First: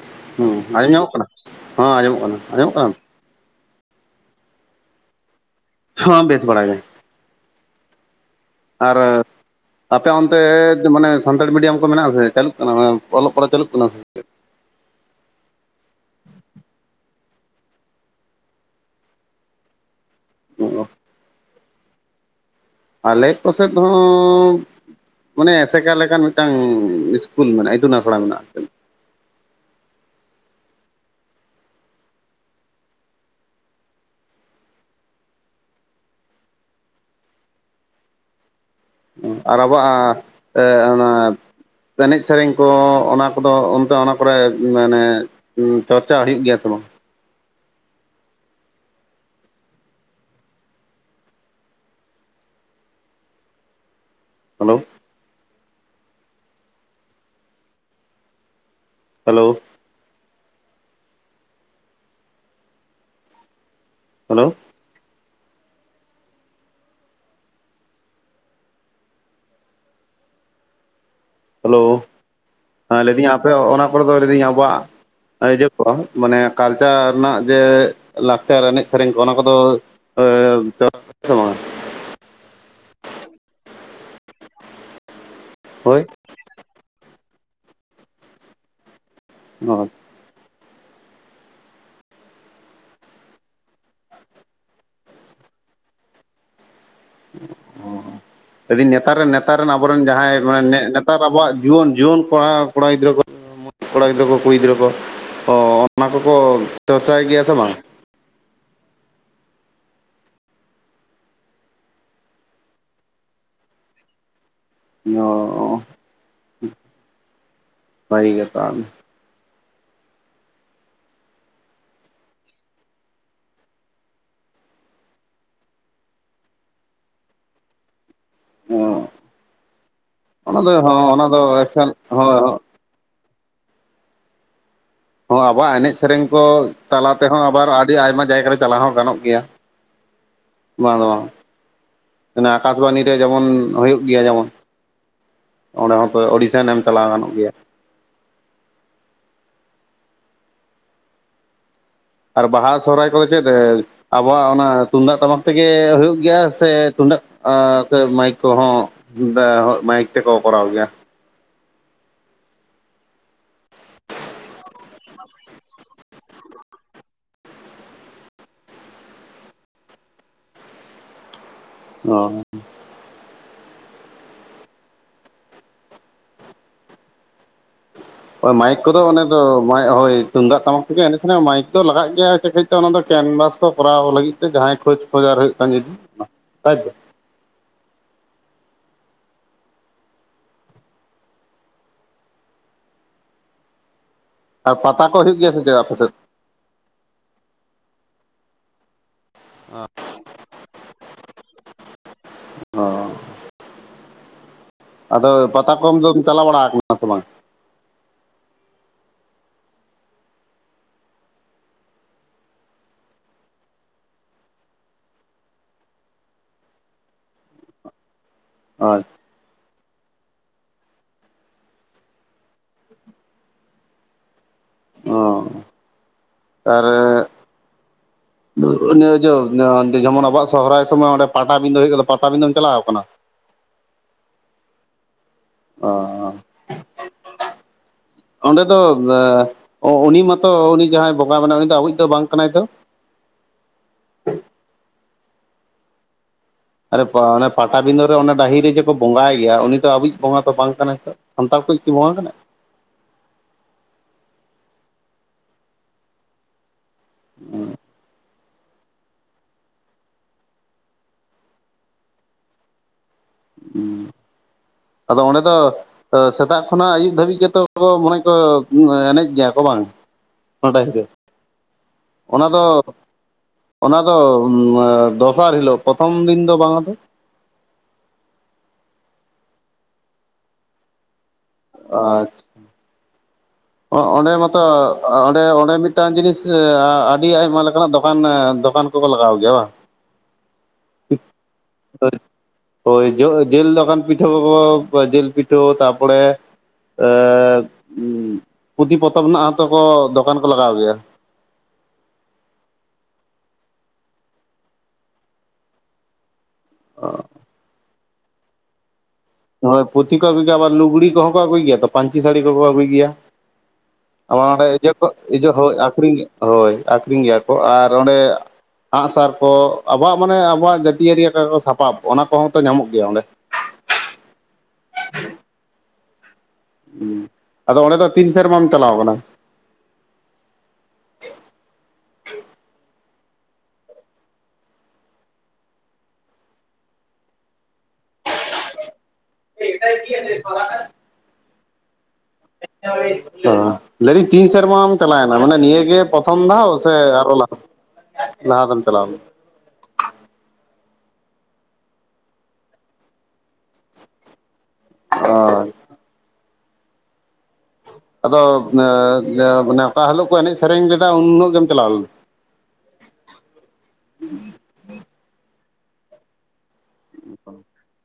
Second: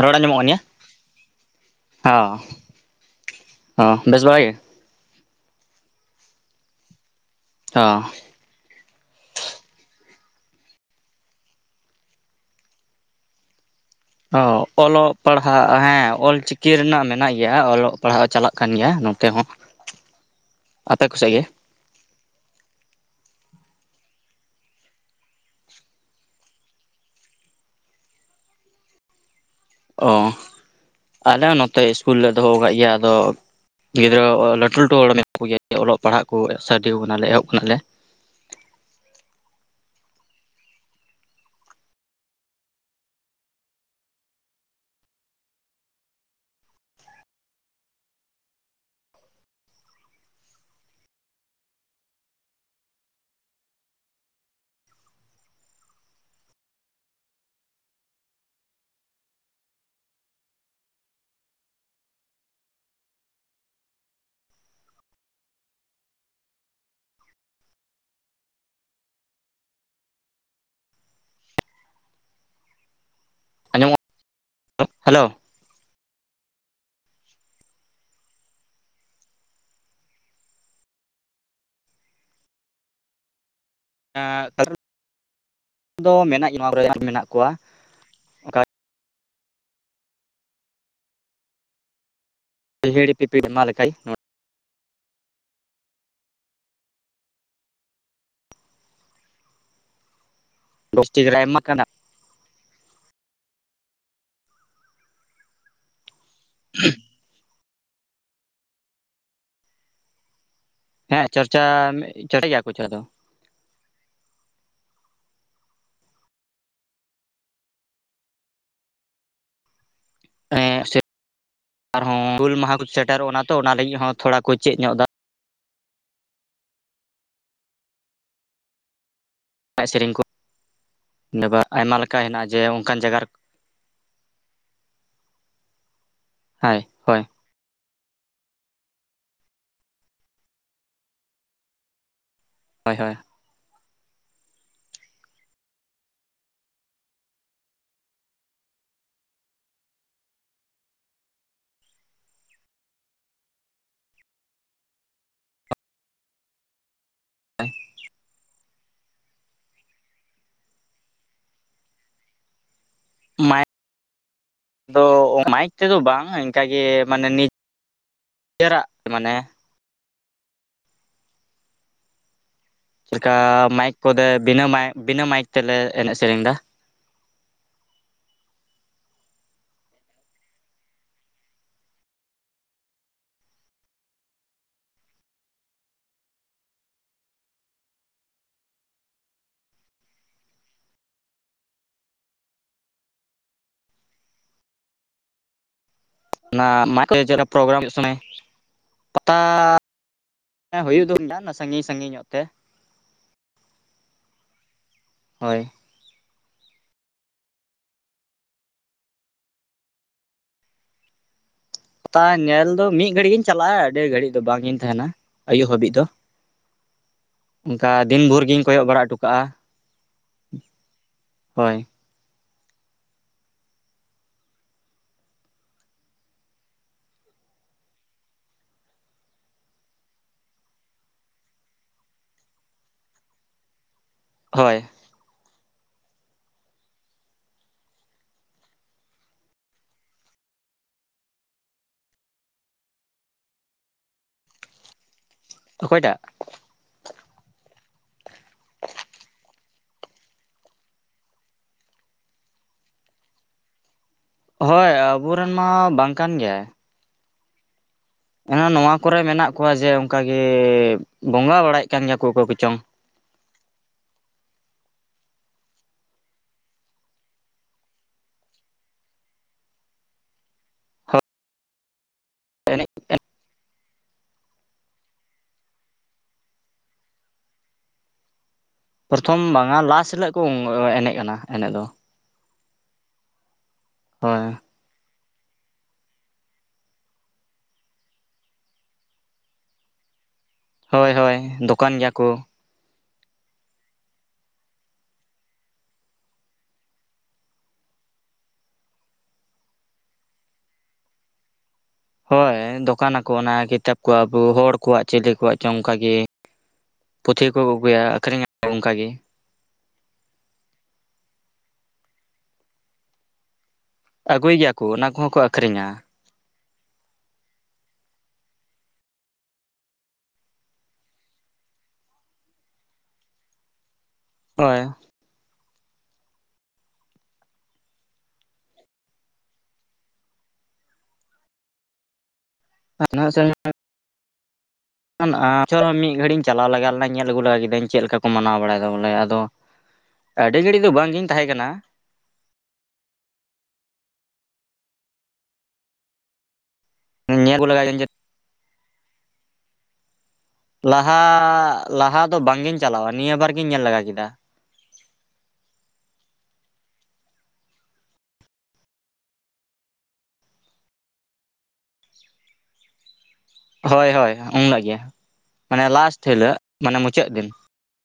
ᱨᱚᱲ ᱟᱸᱡᱚᱢᱚᱜ ᱠᱟᱱ ᱜᱮᱭᱟᱹ ᱦᱮᱸ ᱟᱸᱡᱚᱢ ᱧᱟᱢᱚᱜ ᱠᱟᱱᱟ ᱦᱮᱸ ᱟᱸᱡᱚᱢᱚᱜ ᱦᱚ ᱠᱟᱱᱟ ᱟᱸᱡᱚᱢᱚᱜ ᱠᱟᱱᱟ ᱦᱚ ᱵᱮᱥ ᱵᱟᱲᱟᱜᱮ ᱦᱚᱸ ᱵᱮᱥ ᱵᱟᱲᱟ ᱜᱮ ᱦᱚᱸ ᱟᱨ ᱟᱯᱮ ᱚᱱᱛᱮ ᱢᱟᱱᱮ ᱥᱟᱱᱛᱟᱲᱤ ᱢᱤᱰᱤᱭᱟᱢ ᱠᱚ ᱢᱮᱱᱟᱜᱼᱟᱥᱮ ᱪᱟᱹᱞᱩᱜ ᱠᱟᱱᱟ ᱚᱞᱚᱜ ᱯᱟᱲᱦᱟᱜ ᱪᱟᱹᱞᱩᱜ ᱠᱟᱱᱟ ᱥᱮ ᱚᱻ ᱚᱞᱚᱜ ᱯᱟᱲᱦᱟᱜ ᱦᱮᱸ ᱚᱞ ᱪᱤᱠᱤ ᱨᱮᱱᱟᱜ ᱢᱮᱱᱟᱜ ᱜᱮᱭᱟ ᱚᱞᱚᱜ ᱯᱟᱲᱦᱟᱜ ᱪᱟᱞᱟᱜ ᱠᱟᱱ ᱜᱮᱭᱟ ᱱᱚᱛᱮ ᱦᱚᱸ [inaudible] ᱟᱯᱮ ᱠᱚᱥᱮᱜ ᱜᱮ ᱟᱞᱮ ᱠᱚᱥᱮᱫ ᱦᱚᱸ ᱢᱟᱱᱮ ᱮᱥᱮᱠᱟ ᱞᱮᱠᱟᱱ ᱢᱤᱫᱴᱟᱝ ᱤᱥᱠᱩᱞ ᱢᱮᱱᱟᱜᱼᱟ ᱤᱛᱩᱱ ᱟᱥᱲᱟ ᱢᱮᱱᱟᱜᱼᱟ᱾ ᱚ ᱟᱞᱮ ᱦᱚᱸ ᱱᱚᱛᱮ ᱤᱥᱠᱩᱞ ᱞᱮ ᱫᱚᱦᱚ ᱠᱟᱜ ᱜᱮᱭᱟ ᱟᱫᱚ ᱜᱤᱫᱽᱨᱟᱹ ᱞᱟᱹᱴᱩ ᱞᱟᱹᱴᱩ ᱦᱚᱲ ᱢᱮᱱᱟᱜ ᱠᱚᱜᱮᱭᱟ ᱚᱞᱚᱜ ᱯᱟᱲᱦᱟᱜ ᱠᱚ [unintelligible] ᱠᱟᱱᱟᱞᱮ ᱮᱦᱚᱵ ᱠᱷᱚᱱᱟᱜᱮ ᱟᱨ ᱟᱵᱚᱣᱟᱜ ᱚᱱᱟ ᱮᱱᱮᱡ ᱥᱮᱨᱮᱧ ᱠᱚ ᱚᱱᱟ ᱠᱚᱫᱚ ᱚᱱᱛᱮ ᱚᱱᱟ ᱠᱚᱨᱮ ᱢᱟᱱᱮ ᱦᱩᱸ ᱪᱚᱨᱪᱟ ᱦᱩᱭᱩᱜ ᱜᱮᱭᱟ ᱥᱮ ᱵᱟᱝ? ᱦᱮᱞᱳ ᱦᱮᱞᱳ ᱦᱮᱞᱳ ᱦᱮᱞᱳ ᱦᱮᱸ ᱞᱟᱹᱭᱫᱟᱹᱧ ᱟᱯᱮ ᱚᱱᱟ ᱟᱸᱡᱚᱢᱚᱜ ᱠᱚᱨᱮ ᱫᱚ ᱞᱟᱹᱭᱫᱟᱹᱧ ᱟᱵᱚᱣᱟᱜ ᱦᱮᱞᱳ [unintelligible] ᱢᱟᱱᱮ ᱠᱟᱞᱪᱟᱨ ᱨᱮᱱᱟᱜ ᱡᱮ ᱞᱟᱠᱪᱟᱨ ᱮᱱᱮᱡ ᱥᱮᱨᱮᱧ ᱠᱚ ᱚᱱᱟ ᱠᱚᱫᱚ [unintelligible] ᱦᱳᱭ [unintelligible] ᱢᱮᱱᱟᱜ ᱠᱚᱣᱟ᱾ ᱚᱱᱠᱟ [unintelligible] ᱦᱤᱦᱤᱲᱤ ᱯᱤᱯᱤᱲᱤ ᱱᱚᱣᱟ ᱞᱮᱠᱟᱭ ᱫᱟᱹᱧ ᱱᱮᱛᱟᱨ ᱨᱮᱱ ᱱᱮᱛᱟᱨ ᱨᱮᱱ ᱟᱵᱚᱨᱮᱱ ᱡᱟᱸᱦᱟᱸᱭ ᱢᱟᱱᱮ ᱱᱮᱛᱟᱨ ᱰᱤᱥᱴᱤᱠ ᱨᱮ ᱟᱵᱚᱣᱟᱜ ᱟᱭᱢᱟ ᱠᱟᱱᱟ ᱡᱩᱣᱟᱹᱱ ᱡᱩᱣᱟᱹᱱ ᱠᱚᱲᱟ ᱠᱚᱲᱟ ᱜᱤᱫᱽᱨᱟᱹ ᱠᱚ ᱠᱚᱲᱟ ᱜᱤᱫᱽᱨᱟᱹ ᱠᱚ ᱠᱩᱲᱤ ᱜᱤᱫᱽᱨᱟᱹ ᱠᱚ ᱚᱻ ᱚᱱᱟ ᱠᱚᱠᱚ ᱪᱚᱨᱪᱟᱭ ᱜᱮᱭᱟ ᱥᱮ ᱵᱟᱝ? ᱦᱮᱸ ᱪᱚᱨᱪᱟ ᱪᱚᱨᱟᱭ ᱜᱮᱭᱟ ᱠᱚ ᱪᱚᱨᱟ ᱫᱚ ᱚ ᱥᱟᱭ ᱜᱮ [unintelligible] ᱮᱸ ᱥᱮ ᱟᱨᱦᱚᱸ ᱦᱩᱞ ᱢᱟᱸᱦᱟ ᱠᱚ ᱥᱮᱴᱮᱨᱚᱜ ᱠᱟᱱᱟ ᱛᱚ ᱚᱱᱟ ᱞᱟᱜᱤᱫ ᱦᱚᱸ ᱛᱷᱚᱲᱟ ᱠᱚ ᱪᱮᱫ ᱧᱚᱜ ᱫᱟ᱾ ᱚᱸ ᱮᱱᱮᱡ ᱥᱮᱨᱮᱧ ᱠᱚ ᱚᱱᱟ ᱫᱚ ᱦᱚᱸ ᱚᱱᱟ ᱫᱚ ᱵᱟ ᱮᱠᱟᱞ ᱟᱭᱢᱟ ᱞᱮᱠᱟ ᱦᱳᱭ ᱦᱮᱱᱟᱜᱼᱟ ᱡᱮ ᱚᱱᱠᱟᱱ ᱡᱟᱭᱜᱟ ᱨᱮ ᱦᱚᱸ ᱟᱵᱚᱣᱟᱜ ᱮᱱᱮᱡ ᱥᱮᱨᱮᱧ ᱠᱚ ᱦᱳᱭ ᱛᱟᱞᱟ ᱦᱳᱭ ᱛᱮᱦᱚᱸ, ᱟᱵᱟᱨ ᱟᱰᱤ ᱟᱭᱢᱟ ᱡᱟᱭᱜᱟᱨᱮ ᱪᱟᱞᱟᱣ ᱦᱚᱸ ᱜᱟᱱᱚᱜ ᱜᱮᱭᱟ᱾ ᱵᱟᱝ ᱫᱚ ᱵᱟᱝ, ᱦᱳᱭ ᱟᱠᱟᱥᱵᱟᱱᱤ ᱦᱳᱭ ᱨᱮ ᱡᱮᱢᱚᱱ ᱦᱳᱭᱳᱜ ᱜᱮᱭᱟ, ᱡᱮᱢᱚᱱ ᱚᱸᱰᱮ ᱦᱚᱸᱛᱚ ᱚᱰᱤᱥᱮᱱ ᱮᱢ ᱪᱟᱞᱟᱣ ᱜᱟᱱᱚᱜ ᱜᱮᱭᱟ᱾ ᱟᱨ ᱵᱟᱦᱟ ᱥᱚᱦᱨᱟᱭ ᱠᱚᱫᱚ ᱪᱮᱫ ᱨᱮ ᱟᱵᱚᱣᱟᱜ ᱚᱱᱟ ᱛᱩᱱᱫᱟᱜ ᱴᱟᱢᱟᱠ ᱛᱮᱜᱮ, ᱦᱳᱭᱳᱜ ᱜᱮᱭᱟ ᱥᱮ ᱛᱩᱢᱫᱟᱹᱜ ᱟᱨ ᱥᱮ ᱢᱟᱭᱤᱠ ᱠᱚᱸᱦᱚᱸ, ᱢᱟᱭᱤᱠ ᱛᱮᱠᱚ ᱠᱚᱨᱟᱣ ᱜᱮᱭᱟ? ᱢᱟᱭᱤᱠ, ᱫᱚ ᱢᱟᱭᱤᱠ ᱛᱮᱫᱚ ᱵᱟᱝ, ᱤᱱᱠᱟᱜᱮ ᱢᱟᱱᱮ ᱱᱤᱛ ᱱᱤᱡᱮᱨᱟᱜ ᱢᱟᱱᱮ ᱚᱻ--᱾ ᱪᱮᱫ ᱞᱮᱠᱟ ᱢᱟᱭᱤᱠ ᱠᱚᱫᱚ ᱵᱤᱱᱟᱹ ᱢᱟᱭᱤᱠ, ᱵᱤᱱᱟᱹ ᱢᱟᱭᱤᱠ, ᱛᱮᱞᱮ ᱮᱱᱮᱡ ᱥᱮᱨᱮᱧ ᱫᱟ᱾ ᱦᱳᱭ ᱢᱟᱭᱤᱠ ᱠᱚᱫᱚ ᱚᱱᱮ ᱫᱚ, ᱦᱳᱭ ᱛᱩᱢᱫᱟᱜ ᱴᱟᱢᱟᱠ ᱛᱮᱜᱮ ᱮᱱᱮᱡ ᱥᱮᱨᱮᱧ, ᱢᱟᱭᱤᱠ ᱫᱚ ᱞᱟᱜᱟᱜ ᱜᱮᱭᱟ ᱥᱮ ᱠᱟᱹᱡ ᱚᱱᱟ ᱫᱚ ᱠᱮᱱᱵᱟᱥ ᱠᱚ ᱠᱚᱨᱟᱣ ᱞᱟᱹᱜᱤᱫ ᱛᱮ, ᱡᱟᱸᱦᱟᱸᱭ ᱠᱷᱳᱡᱽ, ᱠᱷᱚᱡᱟᱨ ᱦᱳᱭᱳᱜ ᱠᱷᱟᱱ ᱡᱩᱫᱤ, ᱛᱟᱭᱛᱚ᱾ ᱟᱨ ᱯᱟᱛᱟ ᱠᱚ ᱦᱩᱭᱩᱜ ᱜᱮᱭᱟ ᱥᱮ ᱪᱮᱫ, ᱟᱯᱮᱥᱮᱫ? ᱚᱱᱟ ᱢᱟᱭᱤᱠ ᱛᱮ ᱪᱮᱫᱠᱟ ᱯᱨᱳᱜᱨᱟᱢ ᱦᱩᱭᱩᱜ ᱥᱚᱢᱚᱭ, ᱯᱟᱛᱟᱻ᱾ ᱦᱮᱸ, ᱦᱳᱭᱳᱜ ᱫᱚ ᱦᱩᱭ ᱞᱮᱱᱟ [unintelligible] ᱥᱟᱺᱜᱤᱧ ᱥᱟᱺᱜᱤᱧ ᱧᱚᱜ ᱛᱮ ᱚᱻ--᱿ ᱟᱫᱚ ᱦᱳᱭ ᱯᱟᱛᱟ ᱠᱚᱢ ᱫᱚᱢ, ᱪᱟᱞᱟᱣ ᱵᱟᱲᱟ ᱠᱟᱱᱟ ᱥᱮ ᱵᱟᱝ? ᱯᱟᱛᱟ ᱧᱮᱞ ᱫᱚ ᱢᱤᱫ ᱜᱷᱟᱲᱤᱡ ᱜᱤᱧ ᱪᱟᱞᱟᱜᱼᱟ, ᱟᱰᱤ ᱜᱷᱟᱲᱤᱡ ᱫᱚ ᱵᱟᱝᱤᱧ ᱛᱟᱦᱮᱸᱱᱟ ᱟᱭᱩᱵ ᱦᱟᱵᱤᱡ ᱫᱚ᱾ ᱚᱝᱠᱟ ᱫᱤᱱ ᱵᱷᱳᱨ ᱜᱤᱧ ᱠᱚᱭᱚᱜ ᱟᱪ ᱵᱟᱲᱟ ᱴᱚ ᱠᱟᱜᱼᱟ, ᱦᱚᱭ ᱚᱻ᱾ ᱟᱨᱻ᱾ [unintelligible] ᱤᱭᱟᱹ ᱡᱮᱢᱚᱱ ᱟᱵᱚᱣᱟᱜ ᱥᱚᱦᱚᱨᱟᱭ ᱥᱚᱢᱚᱭ ᱚᱸᱰᱮ ᱯᱟᱴᱟᱵᱤᱫᱟᱹ ᱦᱳᱭᱳᱜ ᱫᱚ, ᱯᱟᱴᱟᱵᱤᱫᱟᱹᱢ ᱪᱟᱞᱟᱣ ᱠᱟᱱᱟ? ᱦᱚᱭ᱾ ᱚᱻ [unintelligible] ᱚᱸᱰᱮ ᱫᱚ, ᱩᱱᱤ ᱢᱟᱛᱚ ᱩᱱᱤ ᱡᱟᱸᱦᱟᱸᱭ ᱵᱚᱸᱜᱟ ᱢᱮᱱᱟᱭ ᱩᱱᱤ ᱫᱚ ᱟᱵᱚᱭᱤᱡ ᱫᱚ ᱵᱟᱝ ᱠᱟᱱᱟᱭ ᱛᱚ? ᱚᱠᱚᱭ ᱴᱟᱜ? ᱟᱨᱮ ᱚᱱᱮ ᱯᱟᱴᱟᱵᱤᱫᱽᱟᱹ ᱨᱮ ᱚᱱᱟ, ᱰᱟᱦᱤᱨᱮ ᱡᱮ ᱠᱚ ᱵᱚᱸᱜᱟᱭ ᱜᱮᱭᱟ ᱩᱱᱤ ᱫᱚ ᱟᱵᱚᱭᱤᱡ ᱵᱚᱸᱜᱟ ᱫᱚ ᱵᱟᱝ ᱠᱟᱱᱟᱭ ᱛᱚ, ᱥᱟᱱᱛᱟᱲ ᱠᱚᱭᱤᱡ ᱠᱤ ᱵᱚᱸᱜᱟ ᱠᱟᱱᱟᱭ? ᱦᱚᱭ, ᱟᱵᱚᱨᱮᱱ ᱢᱟ ᱵᱟᱝ ᱠᱟᱱ ᱜᱮᱭᱟᱭ᱾ ᱦᱮᱸ [unintelligible] ᱮᱱᱦᱚᱸ ᱱᱚᱣᱟ ᱠᱚᱨᱮ ᱢᱮᱱᱟᱜ ᱠᱚᱣᱟ ᱡᱮ ᱚᱝᱠᱟᱜᱮ, ᱵᱚᱸᱜᱟ ᱵᱟᱲᱟᱭᱮᱫ ᱠᱟᱱ ᱜᱮᱭᱟ ᱠᱚ, ᱚᱠᱚᱭ ᱠᱚᱪᱚᱝ᱾ ᱦᱩᱸ, ᱟᱫᱚ ᱚᱸᱰᱮ ᱫᱚ ᱛᱚ ᱥᱮᱛᱟᱜ ᱠᱷᱚᱱᱟᱜ ᱟᱹᱭᱩᱵ ᱫᱷᱟᱹᱵᱤᱡ ᱜᱮᱛᱚ ᱠᱚ, ᱢᱟᱱᱮ ᱠᱚ ᱮᱱᱮᱡ ᱜᱮᱭᱟ ᱠᱚ ᱵᱟᱝ? ᱚᱱᱟ ᱵᱟᱦᱤᱨᱮ ᱦᱳᱭ ᱚᱱᱟ ᱫᱚ, ᱮᱱᱮᱡ ᱚᱱᱟ ᱫᱚ, ᱫᱚᱥᱟᱨ ᱦᱤᱞᱳᱜ ᱯᱨᱚᱛᱷᱚᱢ ᱫᱤᱱ ᱫᱚ ᱵᱟᱝᱼᱟ ᱛᱚ? ᱯᱨᱚᱛᱷᱚᱢ ᱵᱟᱝᱼᱟ, ᱞᱟᱥ ᱦᱤᱞᱳᱜ ᱠᱚ ᱮᱱᱮᱡ ᱠᱟᱱᱟ ᱮᱱᱮᱡ ᱫᱚ᱾ ᱟᱨᱻᱻ [unintelligible] ᱚᱱᱰᱮ ᱦᱳᱭ ᱢᱟᱛᱚ ᱚᱸᱰᱮ, ᱚᱸᱰᱮ, ᱢᱤᱫᱴᱟᱝ ᱡᱤᱱᱤᱥ ᱟᱹᱰᱤ, ᱟᱭᱢᱟ ᱞᱮᱠᱟᱱᱟᱜ ᱫᱚᱠᱟᱱ ᱫᱚᱠᱟᱱ ᱠᱚᱠᱚ ᱞᱟᱜᱟᱣ ᱜᱮᱭᱟ ᱵᱟᱝ? ᱦᱳᱭ, ᱦᱳᱭ, ᱫᱚᱠᱟᱱ ᱜᱮᱭᱟ ᱵᱟᱝ ᱠᱚ᱾ ᱦᱳᱭ, ᱡᱚ ᱡᱤᱞ ᱫᱚᱠᱟᱱ ᱯᱤᱴᱷᱟᱹ ᱠᱚᱠᱚ, ᱡᱤᱞ ᱯᱤᱴᱷᱟᱹ ᱛᱟᱨᱯᱚᱨᱮ ᱮᱸ, ᱯᱩᱛᱷᱤ ᱯᱚᱛᱚᱵ ᱨᱮᱱᱟᱜ ᱦᱚᱸᱛᱚ ᱠᱚ, ᱫᱚᱠᱟᱱ ᱠᱚ ᱞᱟᱜᱟᱣ ᱜᱮᱭᱟ? ᱦᱳᱭ, ᱫᱚᱠᱟᱱ ᱟᱠᱚ ᱚᱱᱟ ᱠᱤᱛᱟᱹᱵ ᱠᱚ, ᱟᱵᱚ ᱦᱚᱲ ᱠᱚᱣᱟᱜ ᱪᱤᱞᱤ ᱠᱚᱣᱟᱜ ᱪᱚᱝ ᱚᱝᱠᱟ ᱜᱮ᱾ ᱯᱩᱛᱷᱤ ᱠᱚᱠᱚ ᱟᱹᱜᱩᱭᱟ, ᱟᱠᱷᱨᱤᱧᱟ ᱠᱚ ᱚᱝᱠᱟ ᱜᱮ᱾ ᱦᱳᱭ, ᱯᱩᱛᱷᱤ ᱠᱚ ᱟᱹᱜᱩᱭ ᱜᱮᱭᱟ, ᱟᱵᱟᱨ ᱞᱩᱜᱽᱲᱤ ᱠᱚᱦᱚᱸ ᱠᱚ ᱟᱹᱜᱩᱭ ᱜᱮᱭᱟ, ᱛᱚ ᱯᱟᱹᱧᱪᱤ ᱥᱟᱹᱲᱤ ᱠᱚᱠᱚ ᱟᱹᱜᱩᱭ ᱜᱮᱭᱟ᱾ ᱟᱹᱜᱩᱭ ᱜᱮᱭᱟ ᱠᱚ ᱚᱱᱟ ᱠᱚᱦᱚᱸ ᱠᱚ [unintelligible] ᱟᱹᱠᱷᱨᱤᱧᱟ ᱟᱠᱠᱷᱨᱤᱧ, ᱦᱳᱭ ᱟᱠᱷᱨᱤᱧ ᱜᱮᱭᱟ ᱠᱚ ᱟᱨ ᱚᱸᱰᱮ ᱟᱸᱥᱟᱨ ᱠᱚ ᱟᱵᱚᱣᱟᱜ ᱢᱟᱱᱮ ᱟᱵᱚᱣᱟᱜ, ᱡᱟᱹᱛᱤᱭᱟᱹᱨᱤ ᱥᱟᱯᱟᱵ ᱚᱱᱟ ᱠᱚᱦᱚᱸ ᱛᱚ ᱧᱟᱢᱚᱜ ᱜᱮᱭᱟ ᱚᱸᱰᱮ? ᱦᱳᱭ, ᱾ ᱟᱫᱚ ᱚᱸᱰᱮ ᱫᱚ ᱛᱤᱱ ᱥᱮᱨᱢᱟᱢ ᱪᱟᱞᱟᱣ ᱠᱟᱱᱟ? ᱦᱟᱱᱟ ᱥᱮᱨᱢᱟ ᱜᱮ᱾ ᱟᱪᱩᱨ ᱢᱤᱫ ᱜᱷᱟᱹᱲᱤᱡᱤᱧ ᱪᱟᱞᱟᱣ ᱞᱮᱜᱟ ᱞᱮᱱᱟ, ᱧᱮᱞ ᱟᱹᱜᱩ ᱞᱮᱜᱟ ᱠᱮᱫᱤᱫᱟᱹᱧ ᱪᱮᱫ ᱞᱮᱠᱟ ᱠᱚ ᱢᱟᱱᱟᱣ ᱵᱟᱲᱟᱭᱮᱫᱟ ᱵᱚᱞᱮ ᱟᱫᱚᱻᱻ ᱚ ᱟᱹᱰᱤ ᱜᱷᱟᱹᱲᱤᱡ ᱫᱚ ᱵᱟᱝ ᱜᱤᱧ ᱛᱟᱦᱮᱸᱠᱟᱱᱟ᱾ ᱚ ᱞᱟᱹᱭᱫᱤᱧ ᱛᱤᱱ ᱥᱮᱨᱢᱟᱢ ᱪᱟᱞᱟᱣᱮᱱᱟ ᱢᱟᱱᱮ ᱱᱤᱭᱟᱹᱜᱮ ᱯᱨᱚᱛᱷᱚᱢ ᱫᱷᱟᱣ? ᱥᱮ ᱟᱨᱦᱚᱸ ᱞᱟᱦᱟ ᱧᱮᱞ ᱟᱹᱜᱩ ᱞᱮᱜᱟᱭᱫᱟᱹᱧ ᱡᱮ ᱞᱟᱦᱟᱛᱮᱢ ᱪᱟᱞᱟᱣ ᱞᱮᱱᱟ? ᱞᱟᱦᱟ ᱞᱟᱦᱟ ᱫᱚ ᱵᱟᱝ ᱜᱤᱧ ᱪᱟᱞᱟᱣ ᱱᱤᱭᱟᱹ ᱵᱟᱨ ᱜᱤᱧ ᱧᱮᱞ ᱞᱮᱜᱟ ᱠᱮᱫᱟ᱾ ᱚᱸ ᱟᱫᱚ ᱚᱠᱟ ᱦᱤᱞᱳᱜ ᱠᱚ ᱮᱱᱮᱡ ᱥᱮᱨᱮᱧ ᱞᱮᱫᱟ, ᱩᱱ ᱦᱤᱞᱳᱜ ᱜᱮᱢ ᱪᱟᱞᱟᱣ ᱞᱮᱱᱟ? ᱦᱳᱭ ᱦᱳᱭ ᱩᱱ ᱦᱤᱞᱳ ᱜᱮ! ᱢᱟᱱᱮ ᱞᱟᱥᱴ ᱦᱤᱞᱳ ᱢᱟᱱᱮ ᱢᱩᱪᱟᱹᱫ ᱫᱤᱱ᱾ [inaudible]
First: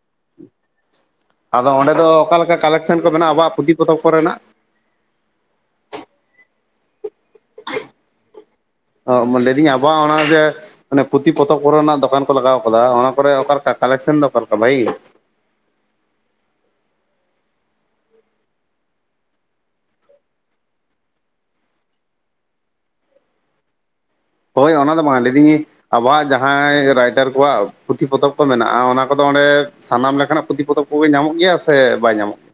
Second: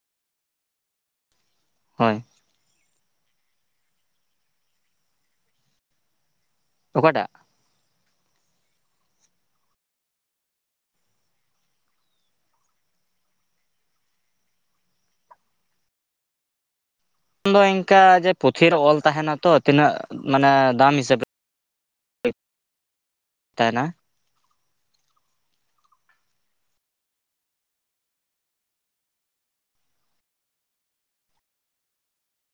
ᱟᱫᱚ ᱚᱸᱰᱮ ᱫᱚ ᱦᱳᱭ ᱚᱠᱟᱞᱮᱠᱟ ᱠᱟᱞᱮᱠᱥᱮᱱ ᱠᱚ ᱢᱮᱱᱟᱜᱼᱟ᱾ ᱟᱵᱚᱣᱟᱜ ᱯᱩᱛᱷᱤ ᱯᱚᱛᱚᱵ ᱠᱚᱨᱮᱱᱟᱜ? ᱚᱠᱟ ᱴᱟᱸᱜ? ᱚ ᱞᱟᱸᱭ ᱫᱤᱧ ᱟᱵᱚᱣᱟᱜ, ᱚᱱᱮ ᱡᱮᱻᱻ ᱢᱟᱱᱮ ᱯᱩᱛᱷᱤ ᱯᱚᱛᱚᱵ ᱠᱚᱨᱮᱱᱟᱜ ᱫᱚᱠᱟᱱ ᱠᱚ, ᱞᱟᱜᱟᱣ ᱟᱠᱟᱫᱟ᱾ ᱚᱱᱟ ᱠᱚᱨᱮ ᱚᱠᱟ ᱞᱮᱠᱟ ᱠᱟᱞᱮᱠᱥᱮᱱ ᱫᱚ ᱚᱠᱟᱞᱮᱠᱟ ᱵᱷᱟᱜᱤ ᱜᱮ? ᱫᱚ ᱤᱱᱠᱟ ᱡᱮ ᱯᱩᱛᱷᱷᱤ ᱨᱮ ᱚᱞ ᱛᱟᱦᱮᱱᱟ ᱛᱚ, ᱛᱤᱱᱟᱹᱜ ᱢᱟᱱᱮ ᱫᱟᱢ ᱦᱤᱥᱟᱹᱵ ᱛᱮᱻᱻ ᱛᱟᱦᱮᱱᱟ᱾ ᱦᱳᱭ ᱚᱱᱟ ᱫᱚ ᱵᱟᱝ ᱞᱟᱭ ᱫᱤᱧᱻᱻ ᱟᱵᱚᱣᱟᱜ ᱡᱟᱦᱟᱸᱭ ᱨᱟᱭᱴᱟᱨ ᱠᱚᱣᱟᱜ ᱯᱩᱛᱷᱤ ᱯᱚᱛᱚᱵ ᱠᱚ ᱢᱮᱱᱟᱜᱼᱟ, ᱚᱱᱟ ᱠᱚᱫᱚ ᱚᱸᱰᱮᱻᱻ ᱥᱟᱱᱟᱢ ᱞᱮᱠᱟᱱᱟᱜ ᱯᱩᱛᱷᱤ ᱯᱚᱛᱚᱵ ᱠᱚᱜᱮ ᱧᱟᱢᱚᱜ ᱜᱮᱭᱟ ᱥᱮ ᱵᱟᱝ ᱧᱟᱢᱚᱜ ᱜᱮᱭᱟ?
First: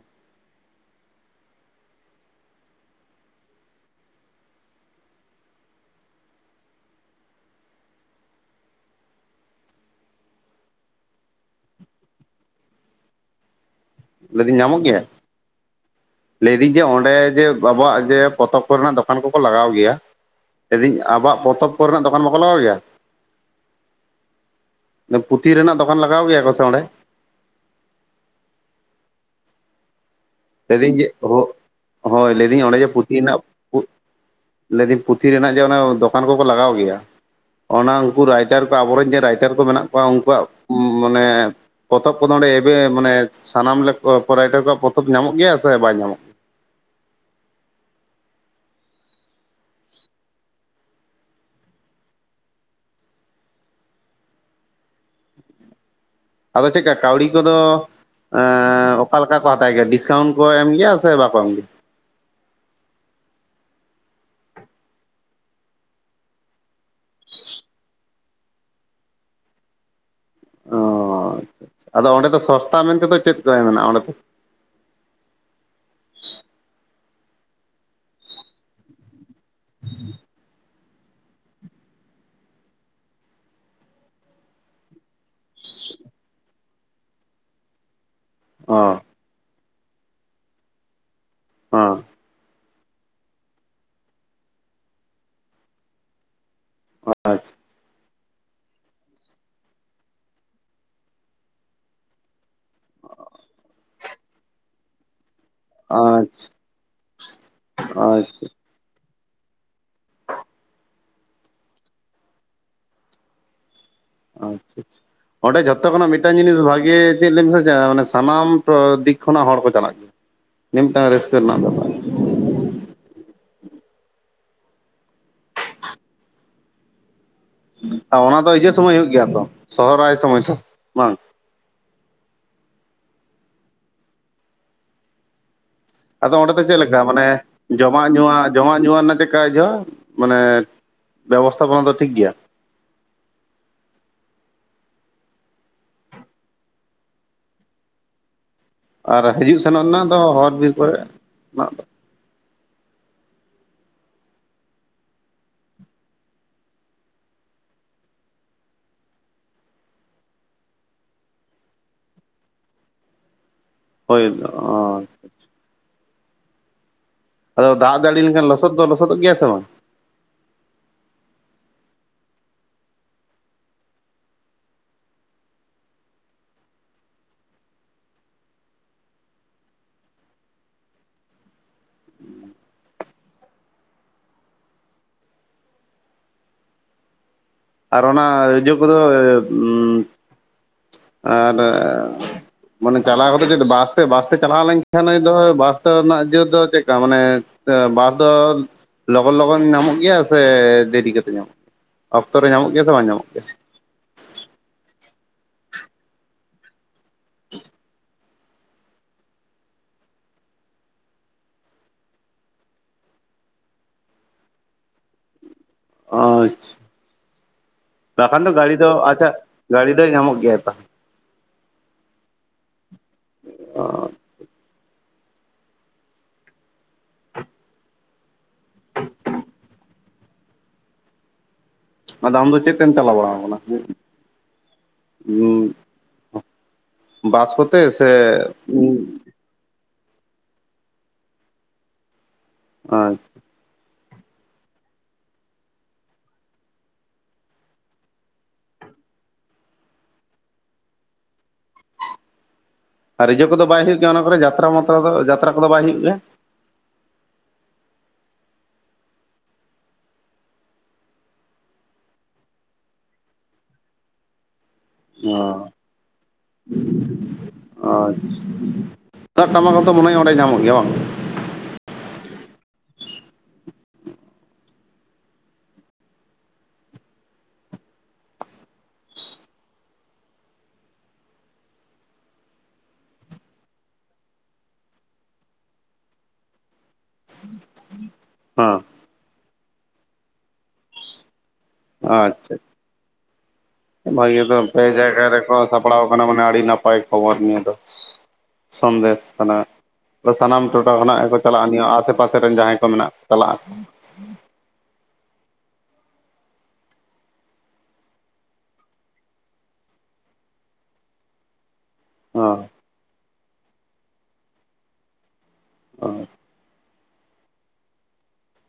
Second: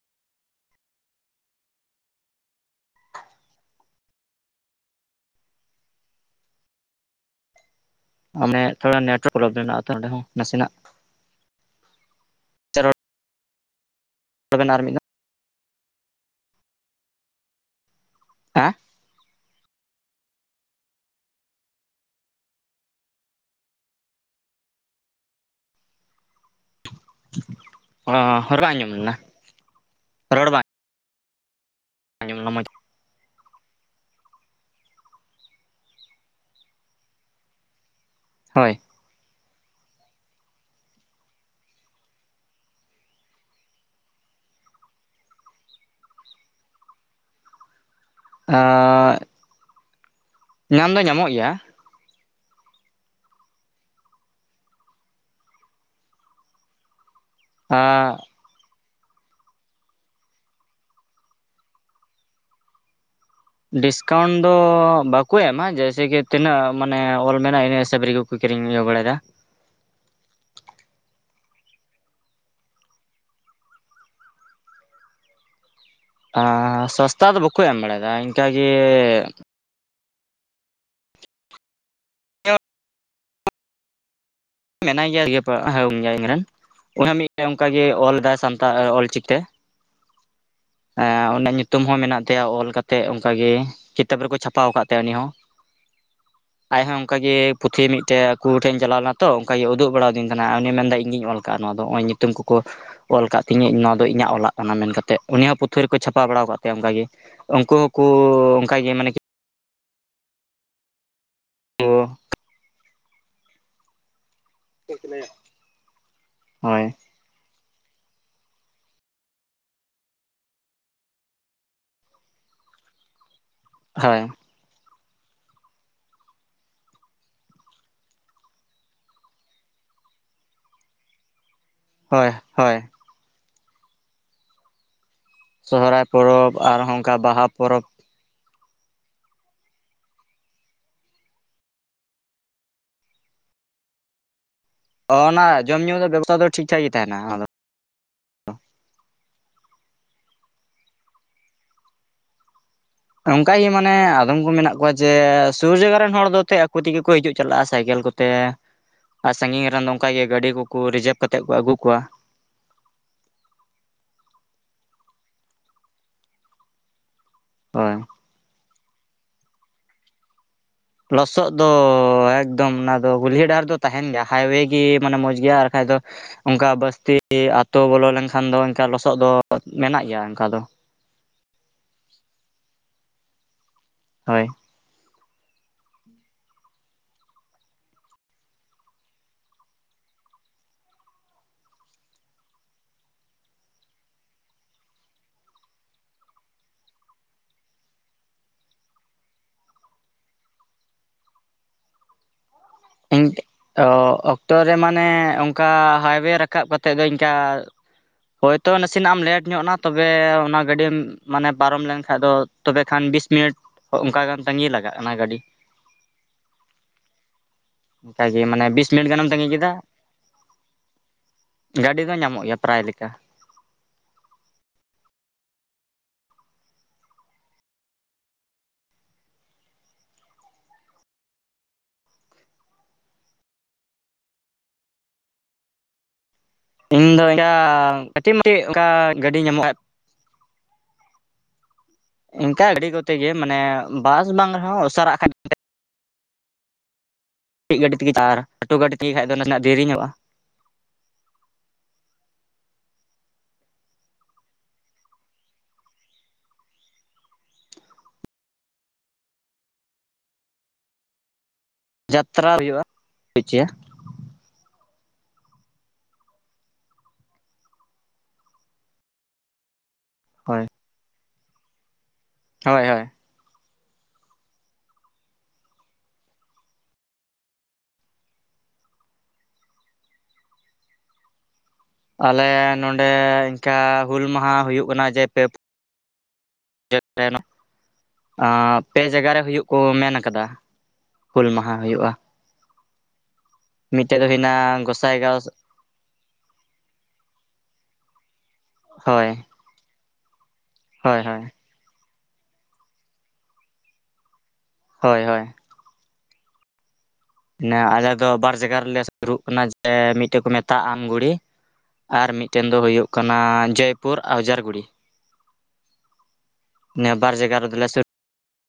ᱚᱱᱮ ᱛᱷᱚᱟ ᱱᱮᱴᱚᱣᱟᱨᱠ ᱯᱨᱚᱵᱞᱮᱢ ᱢᱮᱱᱟᱜ ᱛᱚ᱾ ᱚᱸᱰᱮ ᱦᱚᱸ ᱱᱟᱥᱮᱱᱟᱜ ᱨᱚᱲ ᱞᱟᱹᱭ ᱫᱤᱧ ᱵᱮᱱ ᱧᱟᱢᱚᱜ ᱟᱨ ᱢᱤᱫ ᱜᱮᱭᱟ, ᱞᱟᱹᱭ ᱫᱤᱹᱧ ᱡᱮ ᱚᱸᱰᱮ ᱜᱮ ᱟᱵᱚᱣᱟᱜᱻᱻ ᱡᱮ ᱯᱚᱛᱚᱵ ᱫᱷᱟᱣ ᱠᱚᱨᱮᱱᱟᱜ ᱫᱚᱠᱟᱱ ᱠᱚᱠᱚ ᱞᱟᱜᱟᱣ ᱜᱮᱭᱟ ᱞᱟᱭᱫᱤᱧ ᱟᱵᱚᱣᱟᱜ ᱯᱚᱛᱚᱵ ᱠᱚᱨᱮᱱᱟᱜ ᱫᱚᱠᱟᱱ ᱵᱟᱠᱚ ᱞᱟᱜᱟᱣ ᱜᱮᱭᱟ? ᱯᱩᱛᱷᱤ ᱨᱮᱱᱟᱜ ᱫᱚᱠᱟᱱ ᱞᱟᱜᱟᱣ ᱜᱮᱭᱟ ᱠᱚ ᱥᱮ ᱚᱸᱰᱮ? ᱚ ᱨᱚᱲ ᱵᱟᱝ ᱟᱡᱚᱢ ᱞᱮᱱᱟ? ᱨᱚᱲ ᱵᱟᱝᱻᱻ ᱞᱟᱹᱭ ᱫᱤᱧ ᱡᱮ ᱦᱳᱭ ᱞᱟᱹᱭᱤᱧ ᱚᱸᱰᱮ ᱡᱮ ᱯᱩᱛᱷᱤ ᱨᱮᱱᱟᱜᱻᱻ ᱞᱟᱹᱭ ᱫᱤᱧ ᱡᱮ ᱯᱩᱛᱷᱤ ᱨᱮᱱᱟᱜ ᱡᱮ ᱚᱱᱟ ᱫᱚᱠᱟᱱ ᱠᱚᱠᱚ ᱞᱟᱜᱟᱣ ᱜᱮᱭᱟ᱾ ᱚᱱᱟ ᱩᱱᱠᱩ ᱨᱟᱭᱴᱟᱨ ᱦᱳᱭ ᱠᱚ᱾ᱟᱵᱚ ᱨᱮᱱ ᱡᱮ ᱨᱟᱭᱴᱟᱨ ᱠᱚ ᱢᱮᱱᱟᱜ ᱠᱚᱣᱟ᱾ ᱩᱱᱠᱩᱣᱟᱜ ᱢᱟᱱᱮᱻᱻ ᱯᱚᱛᱚᱵ ᱠᱚᱫᱚ ᱚᱸᱰᱮ ᱮᱵᱮ ᱢᱟᱱᱮ ᱥᱟᱱᱟᱢ ᱞᱮᱠᱟ ᱨᱟᱭᱴᱟᱨ ᱠᱚᱣᱟᱜ ᱯᱚᱛᱚᱵ ᱧᱟᱢᱚᱜ ᱜᱮᱭᱟ ᱥᱮ ᱵᱟᱭ ᱧᱟᱢᱚᱜ ᱠᱟᱱᱟ? ᱚᱸ ᱧᱟᱢ ᱫᱚ ᱧᱟᱢᱚᱜ ᱜᱮᱭᱟ᱾ ᱟᱫᱚ ᱪᱮᱫ ᱞᱮᱠᱟ ᱠᱟᱹᱣᱰᱤ ᱠᱚᱫᱚ? ᱮᱸ ᱚᱠᱟ ᱞᱮᱠᱟ ᱠᱚ ᱦᱟᱛᱟᱣ ᱜᱮᱭᱟ᱾ ᱰᱤᱥᱠᱟᱣᱩᱱᱴ ᱠᱚ ᱮᱢ ᱜᱮᱭᱟ ᱥᱮ ᱵᱟᱠᱚ ᱮᱢ ᱜᱮᱭᱟ? ᱰᱤᱥᱠᱟᱣᱩᱱᱴ ᱫᱚ ᱵᱟᱠᱚ ᱮᱢᱟ᱾ ᱡᱮᱭᱮᱥᱮ ᱠᱤ ᱛᱤᱱᱟᱹᱜ ᱢᱟᱱᱮ ᱚᱞ ᱢᱮᱱᱟᱜᱼᱟ, ᱤᱱᱟᱹ ᱦᱤᱥᱟᱹᱵ ᱨᱮᱜᱮᱻᱻ ᱠᱩᱠᱤᱨᱤᱧ ᱟᱜᱩ ᱵᱟᱨᱟᱭ ᱫᱟ᱾ ᱚ ᱟᱪᱪᱷᱟ, ᱟᱫᱚ ᱚᱸᱰᱮ ᱫᱚ ᱥᱚᱥᱛᱟ ᱢᱮᱱᱛᱮ ᱫᱚ ᱪᱮᱫ ᱠᱚ ᱢᱮᱱᱟᱜᱼᱟ, ᱚᱸᱰᱮ ᱫᱚ? ᱚ ᱥᱚᱥᱛᱟ ᱫᱚ ᱵᱟᱠᱚ ᱮᱢ ᱵᱟᱲᱟᱭᱫᱟ ᱤᱱᱠᱟ ᱜᱮ᱾ [inaudible] ᱢᱮᱱᱟᱭ ᱜᱮᱭᱟᱭ [unintelligible] ᱤᱧ ᱨᱮᱱ ᱩᱱᱤ ᱦᱚᱸ ᱢᱤᱫᱴᱮᱱ ᱚᱱᱠᱟᱜᱮ ᱚᱞ ᱥᱟᱱᱛᱟᱲ ᱚ ᱚᱞᱪᱤᱠᱤ ᱛᱮ᱾ ᱩᱱᱤᱭᱟᱜ ᱧᱩᱛᱩᱢ ᱦᱚᱸ ᱢᱮᱱᱟᱜ ᱛᱟᱭᱟ ᱚᱞ ᱠᱟᱛᱮ ᱛᱮ᱾ ᱚᱱᱠᱟ ᱜᱮ ᱠᱤᱛᱟᱹᱵ ᱨᱮᱠᱚ ᱪᱷᱟᱯᱟᱣ ᱠᱟᱜ ᱛᱟᱭᱟ ᱩᱱᱤ ᱦᱚᱸ᱾ ᱟᱡ ᱦᱚᱸ ᱚᱱᱠᱟ ᱜᱮ ᱟᱪᱪᱷᱟ ᱯᱩᱛᱷᱤ ᱢᱤᱫᱴᱮᱡ ᱟᱠᱚ ᱴᱷᱮᱱ ᱪᱟᱞᱟᱣ ᱞᱮᱱᱟ᱾ ᱛᱚ ᱚᱱᱠᱟ ᱜᱮ ᱩᱫᱩᱜ ᱵᱟᱲᱟ ᱟᱹᱫᱤᱧ ᱠᱟᱱᱟ ᱩᱱᱤᱭ ᱢᱮᱱᱫᱟ ᱤᱧ ᱜᱤᱧ ᱚᱞ ᱠᱟᱜᱼᱟ ᱱᱚᱣᱟ ᱫᱚ ᱚᱭ ᱧᱩᱛᱩᱢ ᱠᱚᱠᱚ᱾ ᱚᱞ ᱠᱟᱫ ᱛᱤᱧᱤᱜ ᱱᱚᱣᱟ ᱫᱚ᱾ ᱤᱧᱟᱹᱜ ᱚᱞᱟᱜ ᱠᱟᱱᱟ ᱢᱮᱱ ᱠᱟᱛᱮᱫ ᱩᱱᱤ ᱦᱚᱸ ᱯᱩᱛᱷᱤ ᱛᱷᱤ ᱨᱮ ᱠᱚ ᱪᱷᱟᱯᱟ ᱵᱟᱲᱟ ᱟᱪᱪᱷᱟ ᱟᱠᱟᱫ ᱛᱟᱭᱟ᱾ ᱚᱱᱠᱟ ᱜᱮ ᱩᱱᱠᱩ ᱦᱚᱸᱠᱚ ᱚᱱᱠᱟᱜ ᱜᱮ ᱢᱟᱱᱮ [inaudible] ᱟᱪᱪᱷᱟ ᱟᱪᱪᱷᱟ! ᱚᱸᱰᱮ ᱡᱷᱚᱛᱚ ᱠᱷᱚᱱᱟᱜ ᱢᱤᱫᱴᱟᱝ ᱡᱤᱱᱤᱥ ᱦᱳᱭ ᱵᱷᱟᱹᱜᱤ ᱪᱮᱜ ᱞᱮᱢᱮ ᱥᱮᱪᱟ ᱢᱟᱱᱮ ᱥᱟᱱᱟᱢ ᱫᱤᱠ ᱠᱷᱚᱱᱟᱜ ᱦᱚᱲ ᱠᱚ ᱪᱟᱞᱟᱜ ᱜᱮᱭᱟ᱾ ᱢᱤᱱᱴᱟᱝ ᱨᱟᱹᱥᱠᱟᱹ ᱨᱮᱱᱟᱜ ᱵᱮᱯᱟᱨ᱾ ᱦᱳᱭ ᱟᱨ ᱚᱱᱟ ᱫᱚ ᱤᱭᱟᱹ ᱥᱚᱢᱚᱭ ᱦᱩᱭᱩᱜ ᱜᱮᱭᱟ ᱛᱚ, ᱥᱚᱦᱚᱨᱟᱭ ᱥᱚᱢᱚᱭ ᱫᱚ ᱵᱟᱝ? ᱦᱳᱭ ᱦᱳᱭ ᱥᱚᱦᱚᱨᱟᱭ ᱟᱫᱚ ᱯᱚᱨᱚᱵᱽ ᱚᱸᱰᱮ ᱫᱚ ᱪᱮᱫ ᱟᱨᱦᱚᱸ ᱞᱮᱠᱟ ᱚᱱᱠᱟ ᱢᱟᱱᱮ ᱵᱟᱦᱟ ᱯᱚᱨᱚᱵᱽ᱾ ᱡᱚᱢᱟᱜ ᱧᱩᱣᱟᱜ, ᱡᱚᱢᱟᱜ ᱧᱩᱣᱟᱜ ᱨᱮᱱᱟᱜ ᱪᱮᱫᱠᱟ ᱤᱡᱷᱟ ᱢᱟᱱᱮ ᱵᱮᱵᱚᱥᱛᱷᱟᱯᱚᱱᱟ ᱫᱚ ᱴᱷᱤᱠ ᱜᱮᱭᱟ? ᱚ ᱚᱱᱟ ᱡᱚᱢᱼ ᱧᱩ ᱫᱚ ᱵᱮᱵᱚᱥᱛᱷᱟ ᱫᱚ ᱴᱷᱤᱠᱴᱷᱟᱠ ᱜᱮ ᱛᱟᱦᱮᱱᱟ ᱟᱫᱚ᱾ ᱟᱨ ᱦᱤᱡᱩᱜ- ᱥᱮᱱᱚᱜ ᱨᱮᱱᱟᱜ ᱫᱚ ᱦᱚᱨ ᱵᱤᱨᱤ ᱠᱚᱨᱮ ᱫᱚᱼᱼᱼ ᱚᱱᱠᱟᱜᱮ ᱢᱟᱱᱮ ᱟᱫᱚᱢ ᱠᱚ ᱢᱮᱱᱟᱜ ᱠᱚᱣᱟ ᱡᱮ ᱥᱩᱨ ᱡᱟᱭᱜᱟ ᱨᱮᱱ ᱦᱚᱲ ᱫᱚ ᱛᱮ ᱟᱠᱚ ᱛᱮᱜᱮ ᱠᱚ ᱦᱤᱡᱩᱜ ᱪᱟᱞᱟᱜᱼᱟ ᱥᱟᱭᱠᱮᱞ ᱠᱚ᱾ ᱛᱮ ᱟᱨ ᱥᱟᱺᱜᱤᱧ ᱨᱮᱱ ᱫᱚ ᱚᱝᱠᱟ ᱜᱮ ᱜᱟᱹᱰᱤ ᱠᱚ-ᱠᱚ ᱨᱤᱡᱟᱵᱽ ᱠᱟᱛᱮᱫ ᱠᱚ ᱟᱹᱜᱩ ᱠᱚᱣᱟ᱾ ᱦᱳᱭ [unintelligible] ᱟᱫᱚ ᱦᱳᱭ ᱫᱟᱜ ᱡᱟᱲᱤ ᱞᱮᱱᱠᱷᱟᱱ ᱞᱚᱥᱚᱫ ᱫᱚ, ᱞᱚᱥᱚᱫ ᱫᱚ ᱜᱮᱭᱟ ᱥᱮ ᱵᱟᱝ? ᱞᱚᱥᱚᱫ ᱫᱚ ᱮᱠᱫᱚᱢ ᱚᱱᱟ ᱫᱚ ᱜᱩᱞᱭᱟᱹ ᱰᱟᱦᱟᱨ ᱫᱚ ᱛᱟᱦᱮᱱ ᱜᱮᱭᱟ ᱦᱟᱭᱣᱮ ᱜᱮ ᱢᱟᱱᱮ ᱢᱚᱸᱡᱽ ᱜᱮᱭᱟ ᱟᱨ ᱵᱟᱠᱟᱱᱡ ᱫᱚᱼᱼᱼ ᱚᱱᱠᱟ ᱵᱟᱹᱥ ᱛᱮ ᱟᱹᱛᱳ ᱵᱚᱞᱚ ᱞᱮᱱᱠᱷᱟᱱ ᱫᱚ ᱚᱱᱠᱟ ᱞᱚᱥᱚᱫ ᱫᱚ ᱢᱮᱱᱟᱜ ᱜᱮᱭᱟ ᱚᱱᱠᱟ ᱫᱚ ᱾ ᱦᱳᱭ ᱟᱨ ᱚᱱᱟ ᱤᱡᱟᱹ ᱠᱚᱫᱚ ᱚᱩᱸ ᱟᱨ ᱮᱻ ᱢᱟᱱᱮ ᱪᱟᱞᱟᱣ ᱠᱟᱛᱮ ᱡᱮᱛᱚ ᱵᱟᱥ ᱛᱮ ᱵᱟᱥ ᱛᱮ ᱪᱟᱞᱟᱣ ᱞᱮᱱᱠᱷᱟᱱ ᱵᱟᱥ ᱛᱮ ᱨᱮᱱᱟᱜ ᱡᱟᱹ ᱫᱚ ᱪᱮᱜᱠᱟ ᱢᱟᱱᱮ? ᱟ ᱵᱟᱥ ᱫᱚ ᱞᱚᱜᱚᱱ - ᱞᱚᱜᱚᱱ ᱧᱟᱢᱚᱜ ᱜᱮᱭᱟ ᱥᱮ ᱫᱮᱨᱤ ᱠᱟᱛᱮᱫ ᱧᱟᱢᱚᱜ ᱜᱮᱭᱟ? ᱚᱠᱛᱚ ᱨᱮ ᱧᱟᱢᱚᱜ ᱜᱮᱭᱟ ᱥᱮ ᱵᱟᱝ ᱤᱧ ᱧᱟᱢᱚᱜ ᱜᱮᱭᱟ? ᱚ ᱚᱠᱛᱚ ᱨᱮ ᱢᱟᱱᱮ ᱚᱝᱠᱟ ᱦᱟᱭᱣᱮ ᱨᱟᱠᱟᱵ ᱠᱟᱛᱮᱫ ᱫᱚ ᱤᱱᱠᱟᱼᱼᱼ ᱦᱳᱭᱛᱚ ᱱᱟᱥᱮᱱᱟᱜ ᱮᱢ ᱞᱮᱴ ᱧᱚᱜ ᱱᱟ ᱛᱚᱵᱮ ᱚᱱᱟ ᱜᱟᱺᱰᱤᱢ ᱢᱟᱱᱮ ᱯᱟᱨᱚᱢ ᱞᱮᱱ ᱠᱷᱟᱱᱡ ᱫᱚ ᱛᱚᱵᱮ ᱠᱷᱟᱱ ᱵᱤᱥ ᱢᱤᱱᱤᱴᱼᱼᱼ ᱚᱱᱠᱟ ᱜᱟᱱ ᱛᱟᱺᱜᱤ ᱞᱟᱜᱟᱜᱼᱟ᱾ ᱚᱱᱟ ᱜᱟᱺᱰᱤ ᱟᱪᱪᱷᱟᱼᱼ ᱚᱱᱠᱟᱜᱮ ᱛᱟᱦᱟᱞᱮ ᱢᱟᱱᱮ ᱫᱟᱺᱲᱤ ᱵᱤᱥ ᱫᱚ ᱢᱤᱱᱤᱴ ᱟᱪᱪᱷᱟ ᱜᱟᱱᱮᱢ ᱛᱟᱺᱜᱤ ᱠᱮᱫᱟ ᱜᱟᱺᱲᱤ ᱫᱚᱭ ᱧᱟᱢᱚᱜ ᱜᱮᱟᱭ ᱛᱚ ᱜᱟᱺᱰᱤ ᱫᱚ ᱧᱟᱢᱚᱜ ᱜᱮᱭᱟ ᱯᱮᱭᱟᱭ ᱞᱮᱠᱟ ᱚᱸᱻ ᱟᱫᱚ ᱟᱢ ᱫᱚ ᱪᱮᱜ ᱛᱮᱢ ᱪᱟᱞᱟᱣ ᱵᱟᱲᱟ ᱠᱟᱱᱟ? ᱤᱧ ᱫᱚ [unintelligible] ᱮᱸᱜᱟ ᱠᱟᱹᱴᱤᱡ ᱢᱟᱴᱤᱡ ᱟᱱᱠᱟ ᱜᱟᱺᱰᱤ ᱧᱟᱢᱚᱜᱼᱟ ᱠᱷᱟᱱ ᱤᱱᱠᱟ ᱜᱟᱺᱰᱤ ᱠᱚᱛᱮ ᱜᱮ ᱢᱟᱱᱮ ᱵᱟᱥ ᱵᱟᱝ ᱨᱮᱦᱚᱸ ᱩᱥᱟᱹᱨᱟᱜ ᱠᱷᱟᱱ ᱛᱮᱼᱼᱼ ᱴᱤᱡ ᱜᱟᱺᱰᱤ ᱛᱮᱜᱮ ᱟᱨ ᱞᱟᱹᱴᱩ ᱜᱟᱺᱰᱤ ᱛᱮᱜᱮ ᱠᱷᱟᱱᱡ ᱫᱚ ᱱᱟᱥᱮᱱᱟᱜ ᱫᱮᱨᱤᱧᱚᱜᱼᱟ ᱾ ᱟᱨ ᱤᱭᱟᱹ ᱠᱚᱫᱚ ᱵᱟᱭ ᱦᱩᱭᱩᱜ ᱜᱮᱭᱟ ᱚᱱᱟ ᱠᱚᱨᱮ ᱡᱟᱛᱨᱟ-ᱢᱟᱛᱨᱟ ᱫᱚ ᱡᱟᱛᱨᱟ ᱠᱚᱫᱚ ᱵᱟᱭ ᱦᱩᱭᱩᱜ ᱜᱮᱭᱟ? ᱡᱟᱛᱨᱟ ᱦᱩᱭᱩᱜᱼᱟ [unintelligible] ᱦᱩᱪᱮ ᱚᱸᱻ ᱟᱪᱪᱷᱟ ᱛᱩᱢᱫᱟᱜ, ᱴᱟᱢᱟᱠ, ᱦᱚᱛᱚ ᱢᱚᱱᱮ ᱦᱚᱭ ᱚᱸᱰᱮ ᱧᱟᱢᱚᱜ ᱦᱳᱭ ᱜᱮᱭᱟ ᱵᱟᱝ? ᱦᱳᱭᱻ ᱦᱳᱭ ᱟᱞᱮ ᱱᱚᱰᱮ ᱤᱱᱠᱟ ᱦᱩᱞ ᱢᱟᱦᱟ ᱦᱩᱭᱩᱜ ᱠᱟᱱᱟ ᱡᱮ ᱯᱮᱼᱼᱼ ᱦᱮᱸ [unintelligible] ᱯᱮ ᱡᱟᱭᱜᱟ ᱨᱮ ᱦᱩᱭᱩᱜ ᱠᱚ ᱢᱮᱱ ᱠᱟᱫᱟ ᱾ ᱦᱩᱞ ᱢᱟᱦᱟ ᱦᱩᱭᱩᱜᱼᱟ ᱾ ᱟᱪᱪᱷᱟ ᱵᱷᱟᱜᱮ ᱫᱚ ᱦᱩᱭᱱᱟ ᱯᱮ ᱡᱟᱭᱜᱟ ᱨᱮ ᱜᱚᱸᱥᱟᱭᱜᱟᱸᱣ ᱠᱚ ᱥᱟᱵᱼᱼᱼ ᱥᱟᱯᱲᱟᱣ ᱠᱟᱱᱟ ᱢᱟᱱᱮ ᱟᱹᱰᱤ ᱱᱟᱯᱟᱭ ᱠᱷᱚᱵᱚᱨ ᱱᱤᱭᱟᱹ ᱫᱚ ᱥᱚᱸᱱᱫᱮᱥ ᱦᱳᱭ ᱠᱟᱱᱟ ᱾ ᱥᱟᱱᱟᱢ ᱴᱚᱴᱷᱟ ᱠᱷᱚᱱᱟᱜ ᱦᱳᱭ ᱜᱮ ᱠᱚ ᱦᱳᱭ ᱪᱟᱞᱟᱜᱼᱟ ᱱᱤᱭᱟᱹ ᱟᱥᱮ-ᱯᱟᱥᱮ ᱨᱮᱱ ᱡᱟᱦᱟᱸᱭ ᱠᱚ ᱢᱮᱱᱟᱜ ᱠᱚ ᱪᱟᱞᱟᱜᱼᱟ ᱠᱚ ᱾ ᱦᱚᱭ - ᱦᱚᱭ ᱱᱮ ᱟᱞᱮ ᱫᱚ ᱵᱟᱨ ᱡᱟᱜᱟ ᱨᱮ ᱞᱮ ᱥᱩᱨᱩᱜ ᱠᱟᱱᱟ ᱡᱮ ᱢᱤᱫᱴᱮᱡ ᱠᱚ ᱢᱮᱛᱟᱜᱼᱟ ᱟᱢᱜᱷᱩᱲᱤ ᱟᱨ ᱢᱤᱫᱴᱮᱱ ᱦᱚᱸ ᱫᱚ ᱦᱩᱭᱩᱜ ᱠᱟᱱᱟ ᱡᱮᱭᱯᱩᱨ ᱟᱣᱡᱟᱨᱜᱩᱲᱤ᱾ [inaudible] ᱱᱤᱭᱟᱹ ᱵᱟᱨ ᱡᱟᱭᱜᱟ ᱨᱮ ᱫᱚ ᱥᱩᱨᱼᱼᱼ